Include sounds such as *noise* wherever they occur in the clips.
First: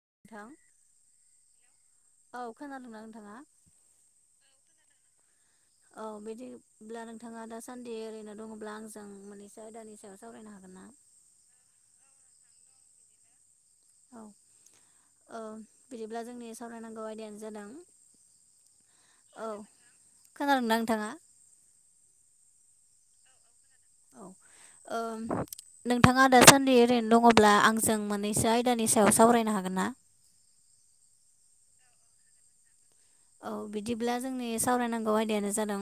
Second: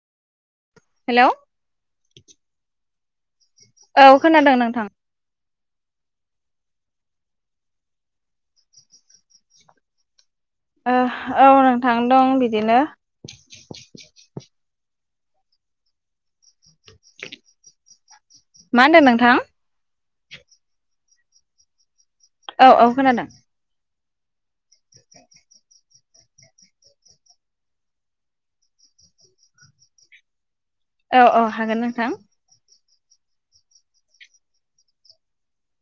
नोंथां हेलौ औ खोनादोंना नोंथां? औ खोनादों नोंथां। औ बिदिब्ला नोंथाङा दा सान्दि ओरैनो दङब्ला आंजों मोननैसो आयदानि सायाव सावरायनो हागोन- ना ओ औ थांनो दं बिदिनो ओ बिदिब्ला जोंनि सावरायनांगौ आयदायानो जादों मा होनदों नोंथां? औ खोनादोंना नोंथाङा? औ-औ खोनादों औ ओम नोंथाङा दासान्दि ओरैनो दङब्ला आंजों मोननैसो आयदानि सायाव सावरायनो हागोन ना? *inaudible* औ औ हागोन नोंथां। औ बिदिब्ला जोंनि सावरायनांगौ आयदायानो जादों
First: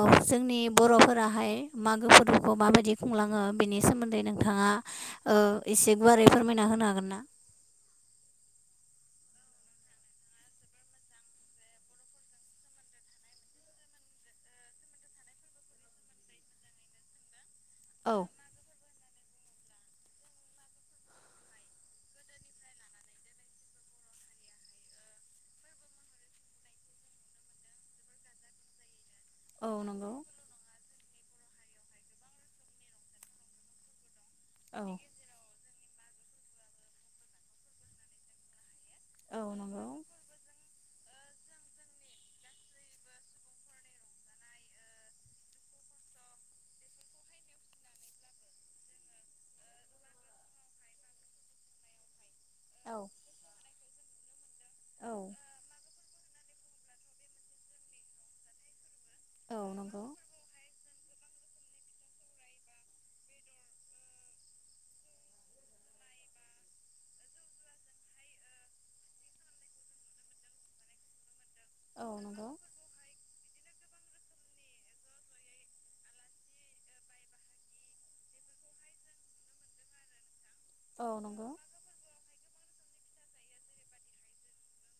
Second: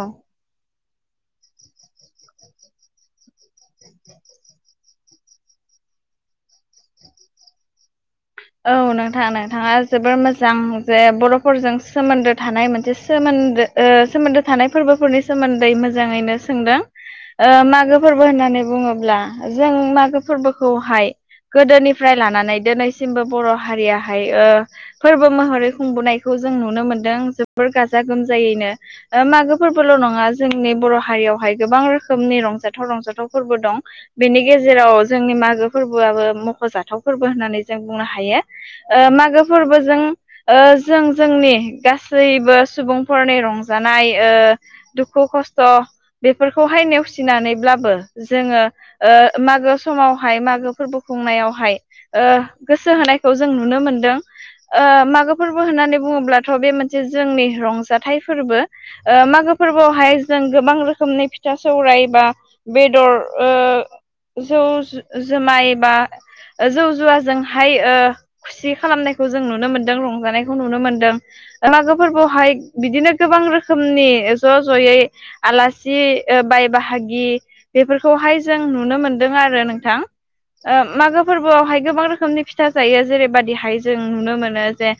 औ जोंनि बर'फोराहाय मागो फोरबोखौ माबायदि खुंलाङो बेनि सोमोन्दै नोंथाङा ओ एसे गुवारै फोरमायना होनो हागोन ना? औ नोंथाङा नोंथाङा जोबोर मोजां जे बर'फोरजों सोमोन्दो थानाय मोनसे सोमोन्दो ओ सोमोन्दो थानाय फोरबोफोरनि सोमोन्दै मोजाङैनो सोंदों ओ मागो औ फोरबो होननानै बुङोब्ला जों मागो फोरबोखौहाय गोदोनिफ्राय लानानै दोनै सिमबो बर' हारियाहाय ओ फोरबो महरै खुंबोनायखौ जों नुनो मोनदों जोबोर गाजा - गोमजायैनो ओ मागो औ फोरबोल' नंगौ नङा जोंनि बर' हारियावहाय गोबां रोखोमनि रंजाथाव रंजाथाव फोरबो दं बेनि औ गेजेराव जोंनि मागो फोरबो बोआबो मख'जाथाव फोरबो होननानै जों बुंनो हायो। ओ मागो नंगौ फोरबोजों जों जोंनि गासैबो- सुबुंफोरनि रंजानाय ओ दुखु खस्थ बेफोरखौहाय नेवसिनानैब्लाबो जोङो ओ मागो समावहाय मागो फोरबोखौ खुंनायावहाय गोसो औ होनायखौ जों नुनो मोनदों औ मागो फोरबो होनानै बुङोब्लाथ' बे मोनसे जोंनि रंजाथाइ फोरबो मागो नंगौ फोरबोआवहाय जों गोबां रोखोम रोखोमै फिथा सौराय बा बेदर जौ जुमाय बा जौ जुवाजों हाय खुसि खालामनायखौ जों नुनो मोनदों रंजानायखौ नुनो मोनदों। मागो औ नंगौ फोरबोहाय बिदिनो गोबां रोखोम रोखोमनि ज' ज'यै आलासि बाय बाहागि बेफोरखौहाय जों नुनो मोनदों आरो नोंथां औ मागो नंगौ फोरबोआवहाय गोबां रोखोमनि फिथा जायो जेरैबायदिहाय जों नुनो मोनो जे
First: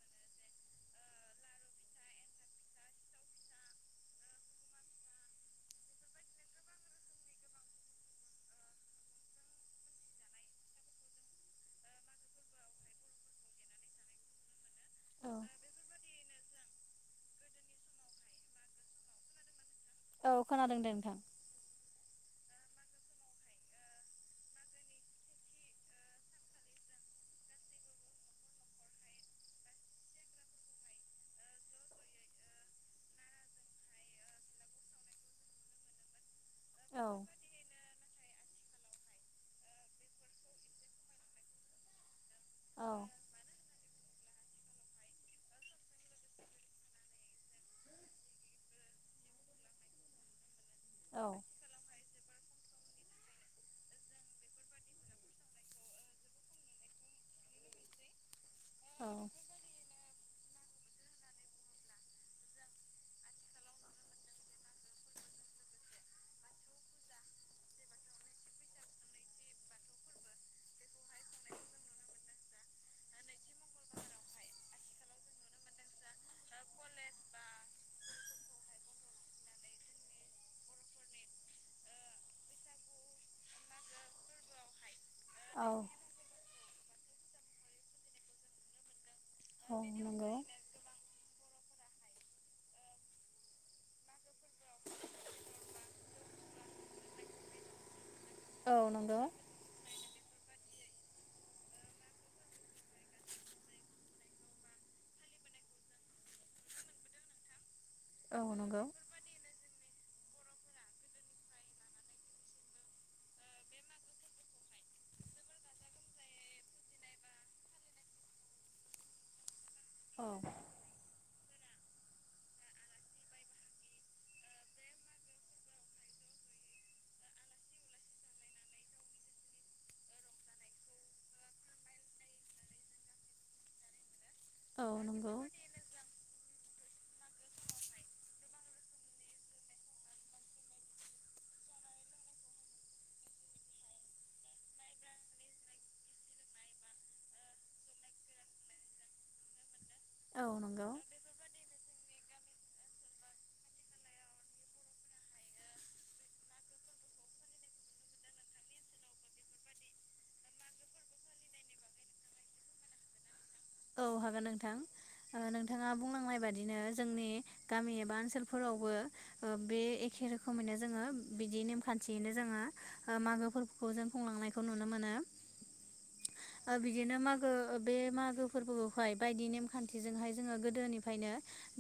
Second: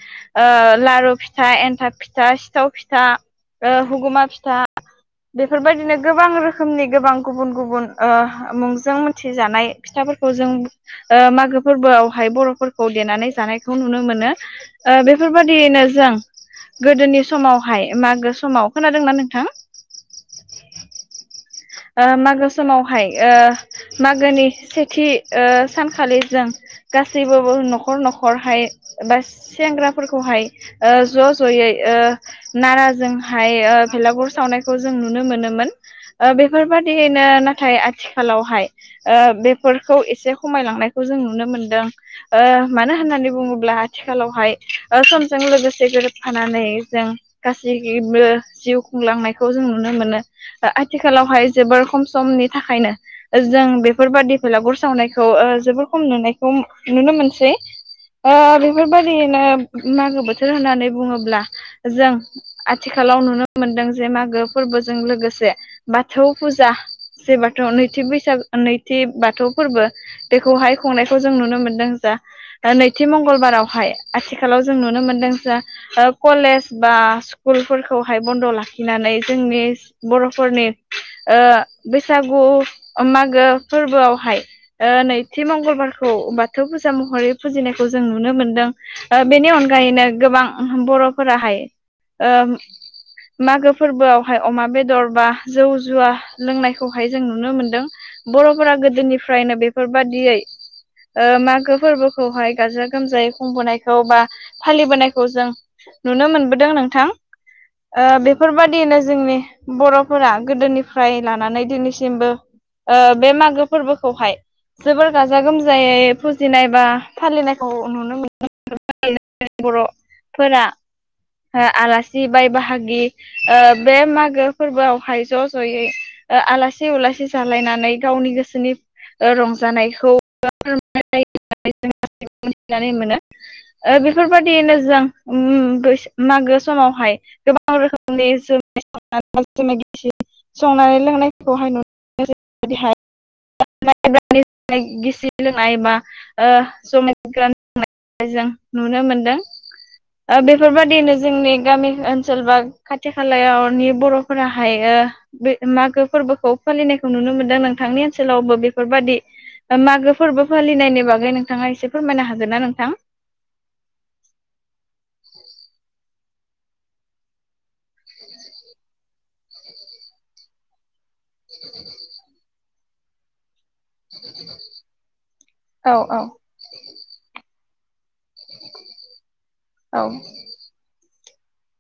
लारु फिथा एन्थाब फिथा। सिथाव फिथा हगुमा फिथा। बेफोरबायदिनो गोबां रोखोमनि गोबां गुबुन गुबुन मुंजों मिथिजानाय फिथा। जों मागो फोरबोआवहाय बर'फोरखौ देनानै जानायखौ नुनो मोनो। औ बेफोरबायदियैनो जों गोदोनि समावहाय मागो समाव खोनादोंना नोंथां? औ खोनादों दे नोंथां। मागो समावहाय मागोनि सेथि सानखालि जों गासैबो न'खर न'खरहाय बा सेंग्राफोरखौहाय ज' ज'यै नाराजोंहाय भेलागुर सावनायखौ जों नुनो मोनोमोन। औ बेफोरबायाददियैनो नाथाय आथिखा खालावहाय ओ बेफोरखौ एसे खमायलांनायखौ जों नुनो मोनदों औ मानो होना नानै बुङोब्ला आथिखालावहाय समजों लोगोसे गोरोबफानानै जों गासै बो जिउ खुंलांनायखौ जों नुनो मोनो औ हाय जबार खम समनि थाखायनो जों बेफोरबादि फलागुर सावनायखौ जोबोर खम नुनायखौ नुनो मोनसै ओ बेफोरबायदिनो मागो बोथोर होननानै बुङोब्ला जों आथिखालाव नुनो मोनदों जे मागो फोरबो जों लोगोसे बाथौ फुजा बाथौ नैथि बैसागो नैथि बाथौ फोरबो बेखौहाय खुंनायखौ जों नुनो मोनदों जा नैथि मंगलबारावहाय आथिखालाव जों नुनो मोनदों जा कलेज बा स्कुलफोरखौहाय बन्द लाखिनानै जोंनि बरफोरनि ओ बैसागु मागो फोरबोआवहाय नै थि औ मंगलबारखौ बाथौ फुजा महरै फुजिनायखौ जों नुनो मोनदों। बेनि औ अनगायैनो नंगौ गोबां बर फोराहाय ओ मागो फोरबोआवहाय अमा बेदर बा जौ जुवा लोंनायखौहाय जों नुनो मोनदों बरफोरा औ नंगौ गोदोनिफ्रायनो बेफोरबादियै ओ मागो फोरबोखौहाय गाजा गोमजायै खुंबोनायखौ बा फालिबोनायखौ जों नुनो मोनबोदों नोंथां। *inaudible* ओ औ नंगौ बेफोरबादियनो जोंनि बरफोरा गोदोनिफ्राय लानानै दिनैसिमबो ओ बे मागो फोरबोखौहाय जोबोर गाजा गोमजायै फुजिनाय बा फालिनायखौ नुनो मोनो। *inaudible* औ बरफोरा आलासि बाय बाहागि ओ बे मागो फोरबोआव हाय ज जयै आलासि उलासि जालायनानै गावनि गोसोनि रंजानायखौ फोरायो *unintelligible* थिनानै मोन *unintelligible* बेफोरबायदिनो औ जों नंगौ उम बै मागो समावहाय गोबां रोखोमनि *unintelligible* संनानै लोंनायफोरखौहाय नुनो मोनो जैबायदिहाय *unintelligible* गिसि लोंनाय बा ओ जमाय गोरान लोंनाय जों नुनो मोनदों ओ औ नंगौ बेफोरबादिनो जोंनि गामि ओनसोल बा खाथि खालायावनि बरफोरा हायो बे मागो फोरबोखौ फालिनायखौ नुनो मोनदों नोंथांनि ओनसोलावबो बेफोरबादि मागो फोरबो फालिनायनि बागै नोंथाङा एसे फोरमायनो हागोन ना नोंथां? औ हागोन नोंथां नोंथाङा बुंलांनाय बादिनो जोंनि गामि एबा ओनसोलफोरावबो ओ बे एखे रोखोमैनो जोङो बिदि नेमखान्थियैनो जोङो ओ मागो फोर खौ जों खुंलांनायखौ नुनो मोनो औ ओ बिदिनो मागो बे मा फोरबोखौहाय बायदि औ नेमखान्थिजोंहाय जोङो गोदोनिफ्रायनो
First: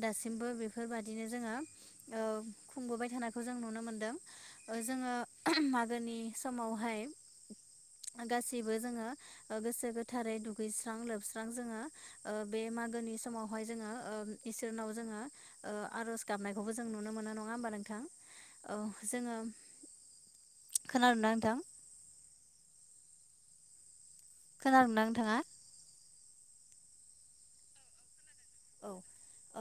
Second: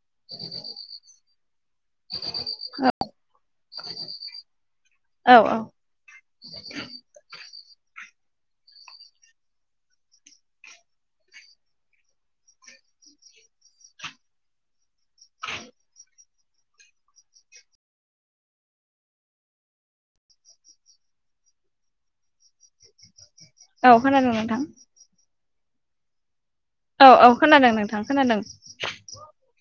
दासिमबो बेफोरबादिनो जोङो ओ खुंबोबाय थानायखौ जों नुनो मोनदों जों जोङो औ औ मागोनि समावहाय गासैबो जोङो ओ गोसो गोथारै दुगैस्रां लोबस्रां जोङो ओ बे मागोनि समावहाय जोङो इसोरनाव जोङो ओ आरज गाबनायखौबो जों नुनो मोनो नङा होमबा नोंथां औ जोङो खोनादोंंना नोंथां औ खोनादों नोंथां खोनादोंना नोंथाङा औ-औ खोनादों नोंथां खोनादों। औ ओ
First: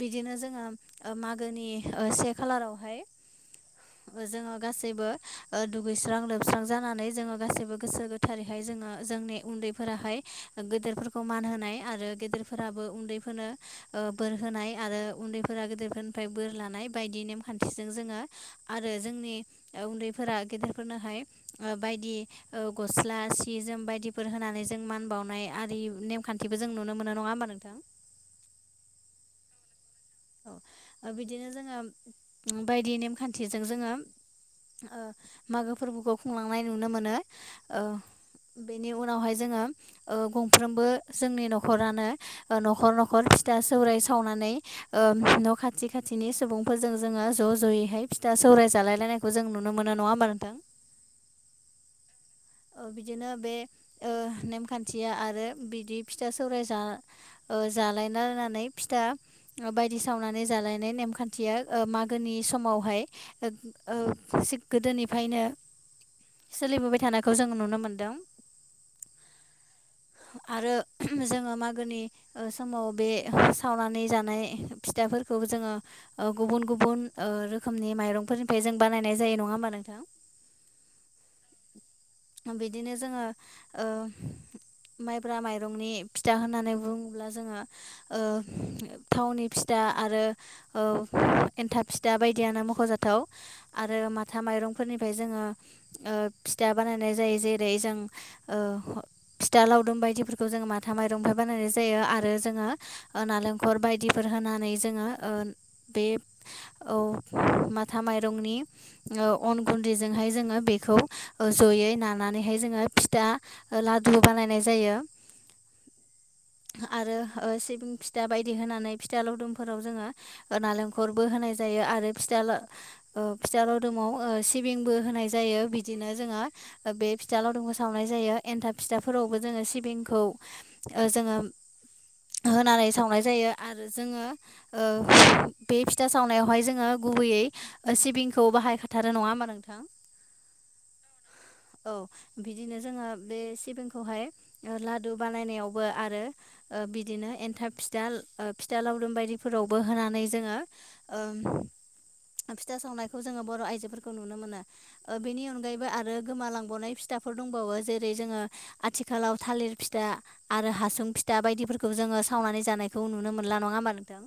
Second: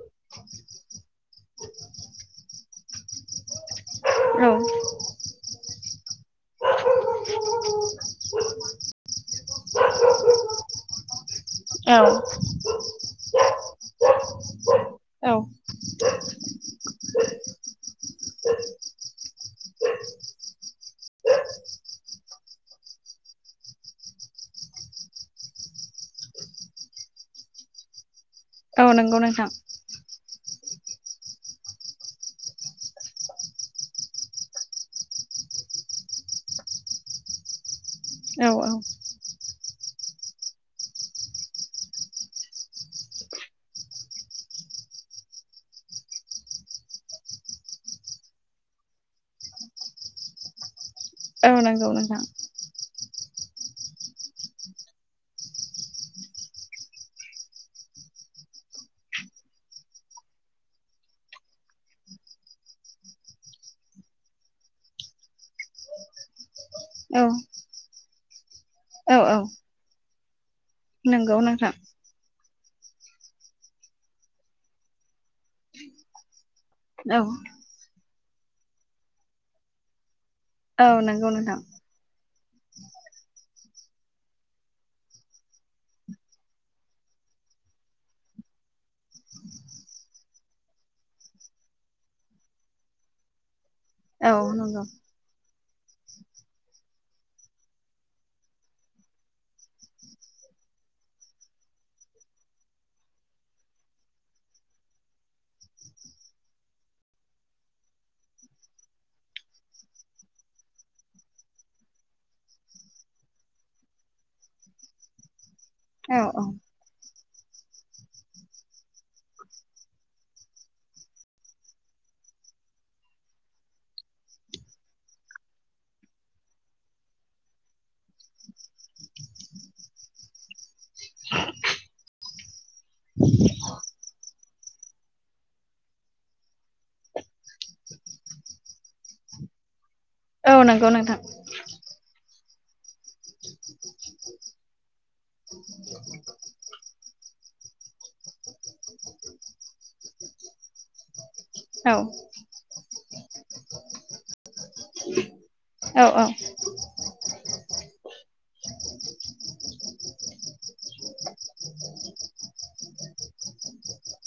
बिदिनो जोङो ओ मागोनि से खालारावहाय ओ औ जोङो गासैबो ओ दुगैस्रां लोब स्रां जानानै जोङो गाैबो गोसो गोथारैहाय जोङो जोंनि उन्दैफोराहाय ओ गेदेरफोरखौ मान नोन होनाय औ आरो गेदेरफोराबो उन्दै नो ओ बोर होनाय आरो औ उन्दैफोरा गेदेरफोरनिफ्राय बोर लानाय बायदि नेमखान्थिजों जोङो आरो जोंनि ओ उन्दैफोरा गेदेर फोरनोहाय ओ बायदि ओ गस्ला सि जोम बायदिफोर होनानै जों मान बावनाय आरि नेमखान्थिबो जों नुनो मोनो नङा होमबा नोंथां। औ नंगौ नोंथां औ बिदिनो जोङो बायदि नेमखान्थिजों जोङो ओ मागो फोरबोखौ खुंलांनाय नुनो मोनो। औ औ बेनि उनावहाय जोङो ओ गंफ्रोमबो जोंनि न'खरानो न'खर न'खर फिथा सौराय सावनानै ओ न' खाथि खाथिनि सुबुंफोरजों जोङो ज' ज'यैहाय फिथा सौराय जालायलायनायखौ जों नुनो मोनो। नङा होमबा नोंथां औ नंगौ नोंथां। ओ बिदिनो बे ओ नेमखान्थिया आरो बिदि फिथा सौराय जा ओ जालायनानानै फिथा बायदि सावनानै जालायनाय नेमखान्थिया ओ मागोनि समाव मावहाय ओ ओ जि गोदोनिफ्रायनो सोलिबोबाय थानाय औ खौ जों नुनो मोनदों। औ औ आरो नंगौ जोङो नोंथां मागोनि ओ समाव बे सावनानै जानाय फिथाफोरखौ जोङो ओ गुबुन गुबुन औ ओ रोखोमनि माइरंफोरनिफ्राय जों बानायनाय जायो नङा होमबा नोंथां। औ नंगौ नोंथां बिदिनो जोङो ओ माइब्रा माइरंनि फिथा होननानै बुङोब्ला जोङो ओ थावनि फि था आरो ओ एन्थाब फिथा बायदियानो मख'जाथाव आरो माथा औ नंगौ माइरंफोरनिफ्राय जोङो ओ फिथा बानायनाय जायो जेरै जों ओ फिथा लावदुम बायदिफोरखौ जों माथा माइरंनिफ्रायाय बानायनाय जायो। आरो जोङो ओ नालेंखलर बायदिफोर होनानै जोङो ओ बे औ माथा माइरंनि ओ अन गुन्दैजोंहाय जोङो बेखौ जयै नानानैहाय जोङो फिथा ओ लादु बानायनाय जायो। औ औ आरो ओ सिबिं फिथा बायदि होनानै फिथा लावदुमफोराव जोङो नालेंखलरबो होनाय जायो आरो फि ला ओ फिथा लावदुमाव ओ सिबिंबो होनाय जायो बिदिनो जोङो बे फिथा लावदुमखो सावनाय जायो। एन्थाब फिथाफोरावबो जोङो सिबिंखौ ओ जोङो होनानै सावनाय जायो आरो जोङो ओ बे फिथा सावनायावहाय जोङो गुबैयै सिबिंखौ बाहायखाथारो नङा होमबा नोंथां। औ नंगौ नोंथां। औ बिदिनो जोङो बे सिबिंखौहाय ओ लादु बानायनायावबो आरो बिदिनो एन्थाब फिथा ओ फिथा लावदुम बायदिफोरावबो होनानै जोङो औ ओ फिथा सावनायखौ जोङो बर' आइजोफोरखौ नुनो मोनो ओ बेनि अनगायै बो औ आरो गोमालांबनाय फिथा दंबावो जेरै जोङो आथिखालाव थालिर फिथा आरो हासुं फिथा बायदिफोरखौ जोङो सावनानै जानायखौ नुनो मोनला नङा होमबा नोंथां।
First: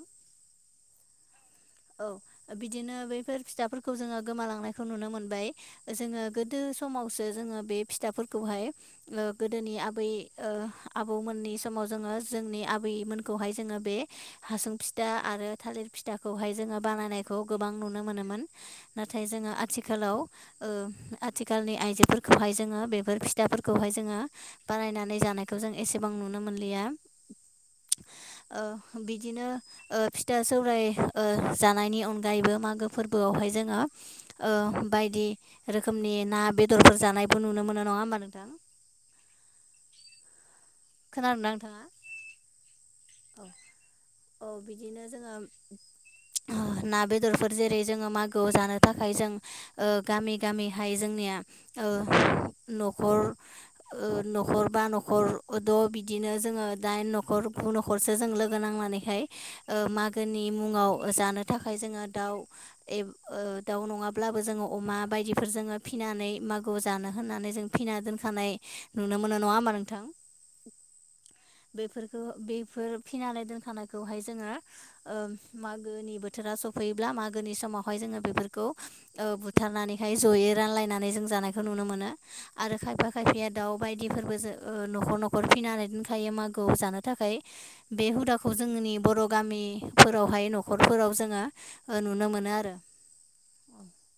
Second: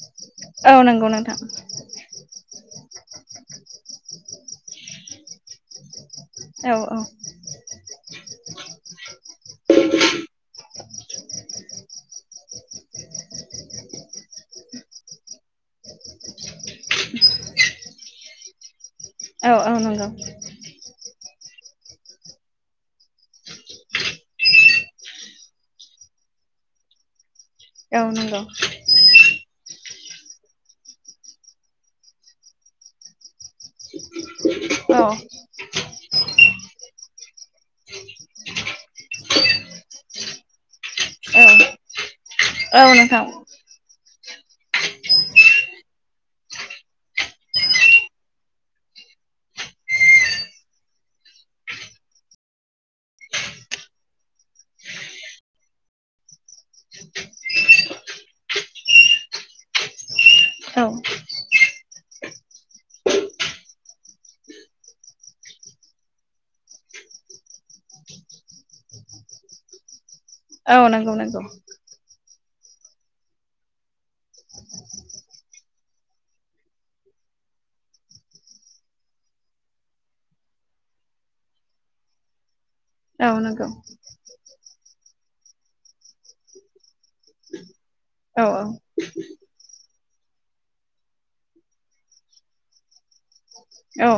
औ नंगौ नोंथां। औ बिदिनो बैफोर फिथाफोरखौ जोङो गोमालांनायखौ नुनो मोनबाय जोङो गोदो औ समावसो जोङो बे फिथाफोरखौहाय ओ गोदोनि आबै ओ आबौमोननि समाव जोङो जोंनि आबै मोनखौहाय जोङो बे हासुं फिथा आरो थालिर फिथाखौहाय जोङो बानायनायखौ गोबां नुनो मोनोमोन। नाथाय औ जोङो औ नंगौ आथिखालाव ओ आथिखालनि आइजोफोरखौहाय जोङो बेफोर फिथाफोरखौहाय जोङो बानायनानै जानायखौ जों एसेबां नुनो मोनलिया। औ। नंगौ ओ बिदिनो ओ फिथा सौराय ओ जानायनि अनगायैबो मागो फोर बोआवहाय जोङो ओ औ बायदि रो खोमनि ना बेदरफोर जानायबो नुनो मोनो नङा होमबा नोंथां। खोनादों औ ना नोंथाङा? औ नोंथां। औ औ बिदिनो जोङो ओ ना बेदरफोर जेरै जोङो मागोआव जानो थाखाय जों ओ गामि गामिहाय जोंनि या ओ न'खर ओ न'खरबा न'खरद' बिदि नो जोङो दाइन न'खर गु न' खरसो जों लोगो नांनानैहाय ओ मागोनि औ मुङाव जानो थाखाय जोङो दाउ एब ओ दाउ नङाब्लाबो जोङो अमा बायदिफोर जोङो फिनानै मागोआव जानो होननानै जों फि ना दोनखानाय नुनो मोनो। नङा होमबा नोंथां? औ नंगौ नंगौ। ओ बे फोर फिनानै दोनखानायखौहाय जोङो ओ मागोनि बोथोरा सफैयोब्ला मागोनि स मावहाय जोङो बेफोरखौ ओ बुथारनानैहाय ज'यै रानलायनानै जों जानायखौ नुनो मोनो। आरो खायफा औ खायफाया नंगौ दाउ बायदिफोरबो जो ओ न'खर न'खर फिनानै दोनखायो मागोआव जानो थाखाय। बे औ हुदाखौ जोंनि बर' गामि फोरावहाय न'खरफोराव जोङो ओ नुनो मोनो आरो औ।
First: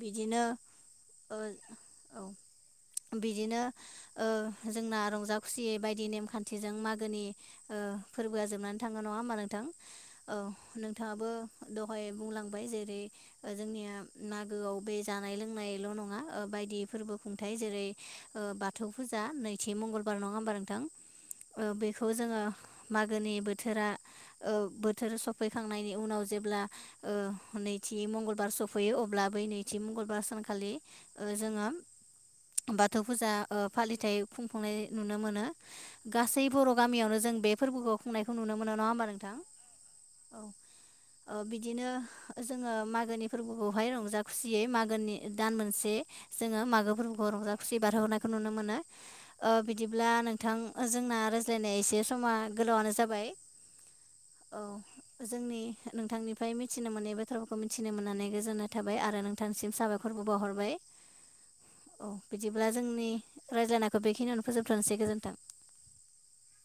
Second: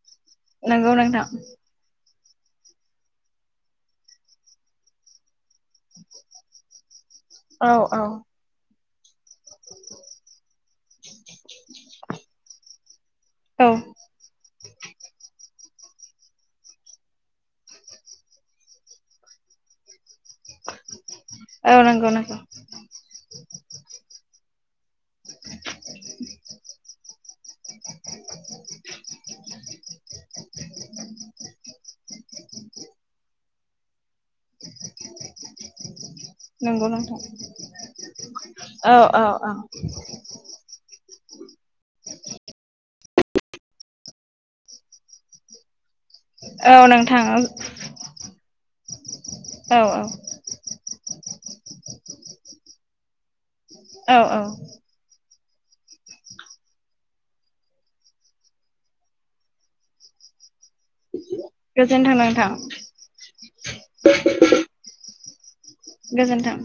बिदिनो औ नंगौ नोंथां ओ औ बिदिनो ओ जोंना रंजा खुसियै बायदि नेमखान्थिजों मा गोनि औ ओ औ फोरबोआ जोबनानै थाङो नङा होमबा नोंथां। औ नोंथाङाबो दहाय बुंलांबाय जेरै ओ औ जोंनिया मागोआव बे जानाय लोंनायल' नङा ओ बायदि फोरबो खुंथाय जेरै ओ बाथौ फुजा आ नैथि मंगलबार नङा होनबा नोंथां ओ औ बेखौ नंगौ नंगौ। जोङो मागोनि बोथोरा ओ बोथोर सफैखांनायनि उनाव जेब्ला ओ नै थि मंगलबार सफैयो अब्ला बै नैथि मंगलबार सानखालि ओ जोङो बाथौ फुजा ओ फालिथाय खुंफुंनाय नुनो मोनो। गासै बर' नंगौ नोंथां गामियावनो जो बे फोरबोखौ खुंनाय औ औ औ। औ ओ बिदिनो जोङो मागोनि फोरबोखौहाय रंजा खुसियै मागोनि दान मोनसे जोङो औ मागो नोंथां फोरबोखौ रंजा खुसियै बारहो हरनाय खौ नुनो मोनो। ओ औ बिदिब्ला नोंथां जोंना रायज्लायनाया एसे समा गोलावानो जाबाय। औ औ। जोंनि नोंथांनिफ्राय मिथिनो मोनै बाथ्राफोरखौ मिथिनो मोननानै गोजोननाय थाबाय आरो नोंथांसिम साबायखरबो बावहरबाय‌। औ गोजोनथों नोंथां बिदिब्ला जोंनि रायज्लायनायखौ बेखिनियावनो फोजोबथ'नोसै गोजोन्थों। गोजोन्थों।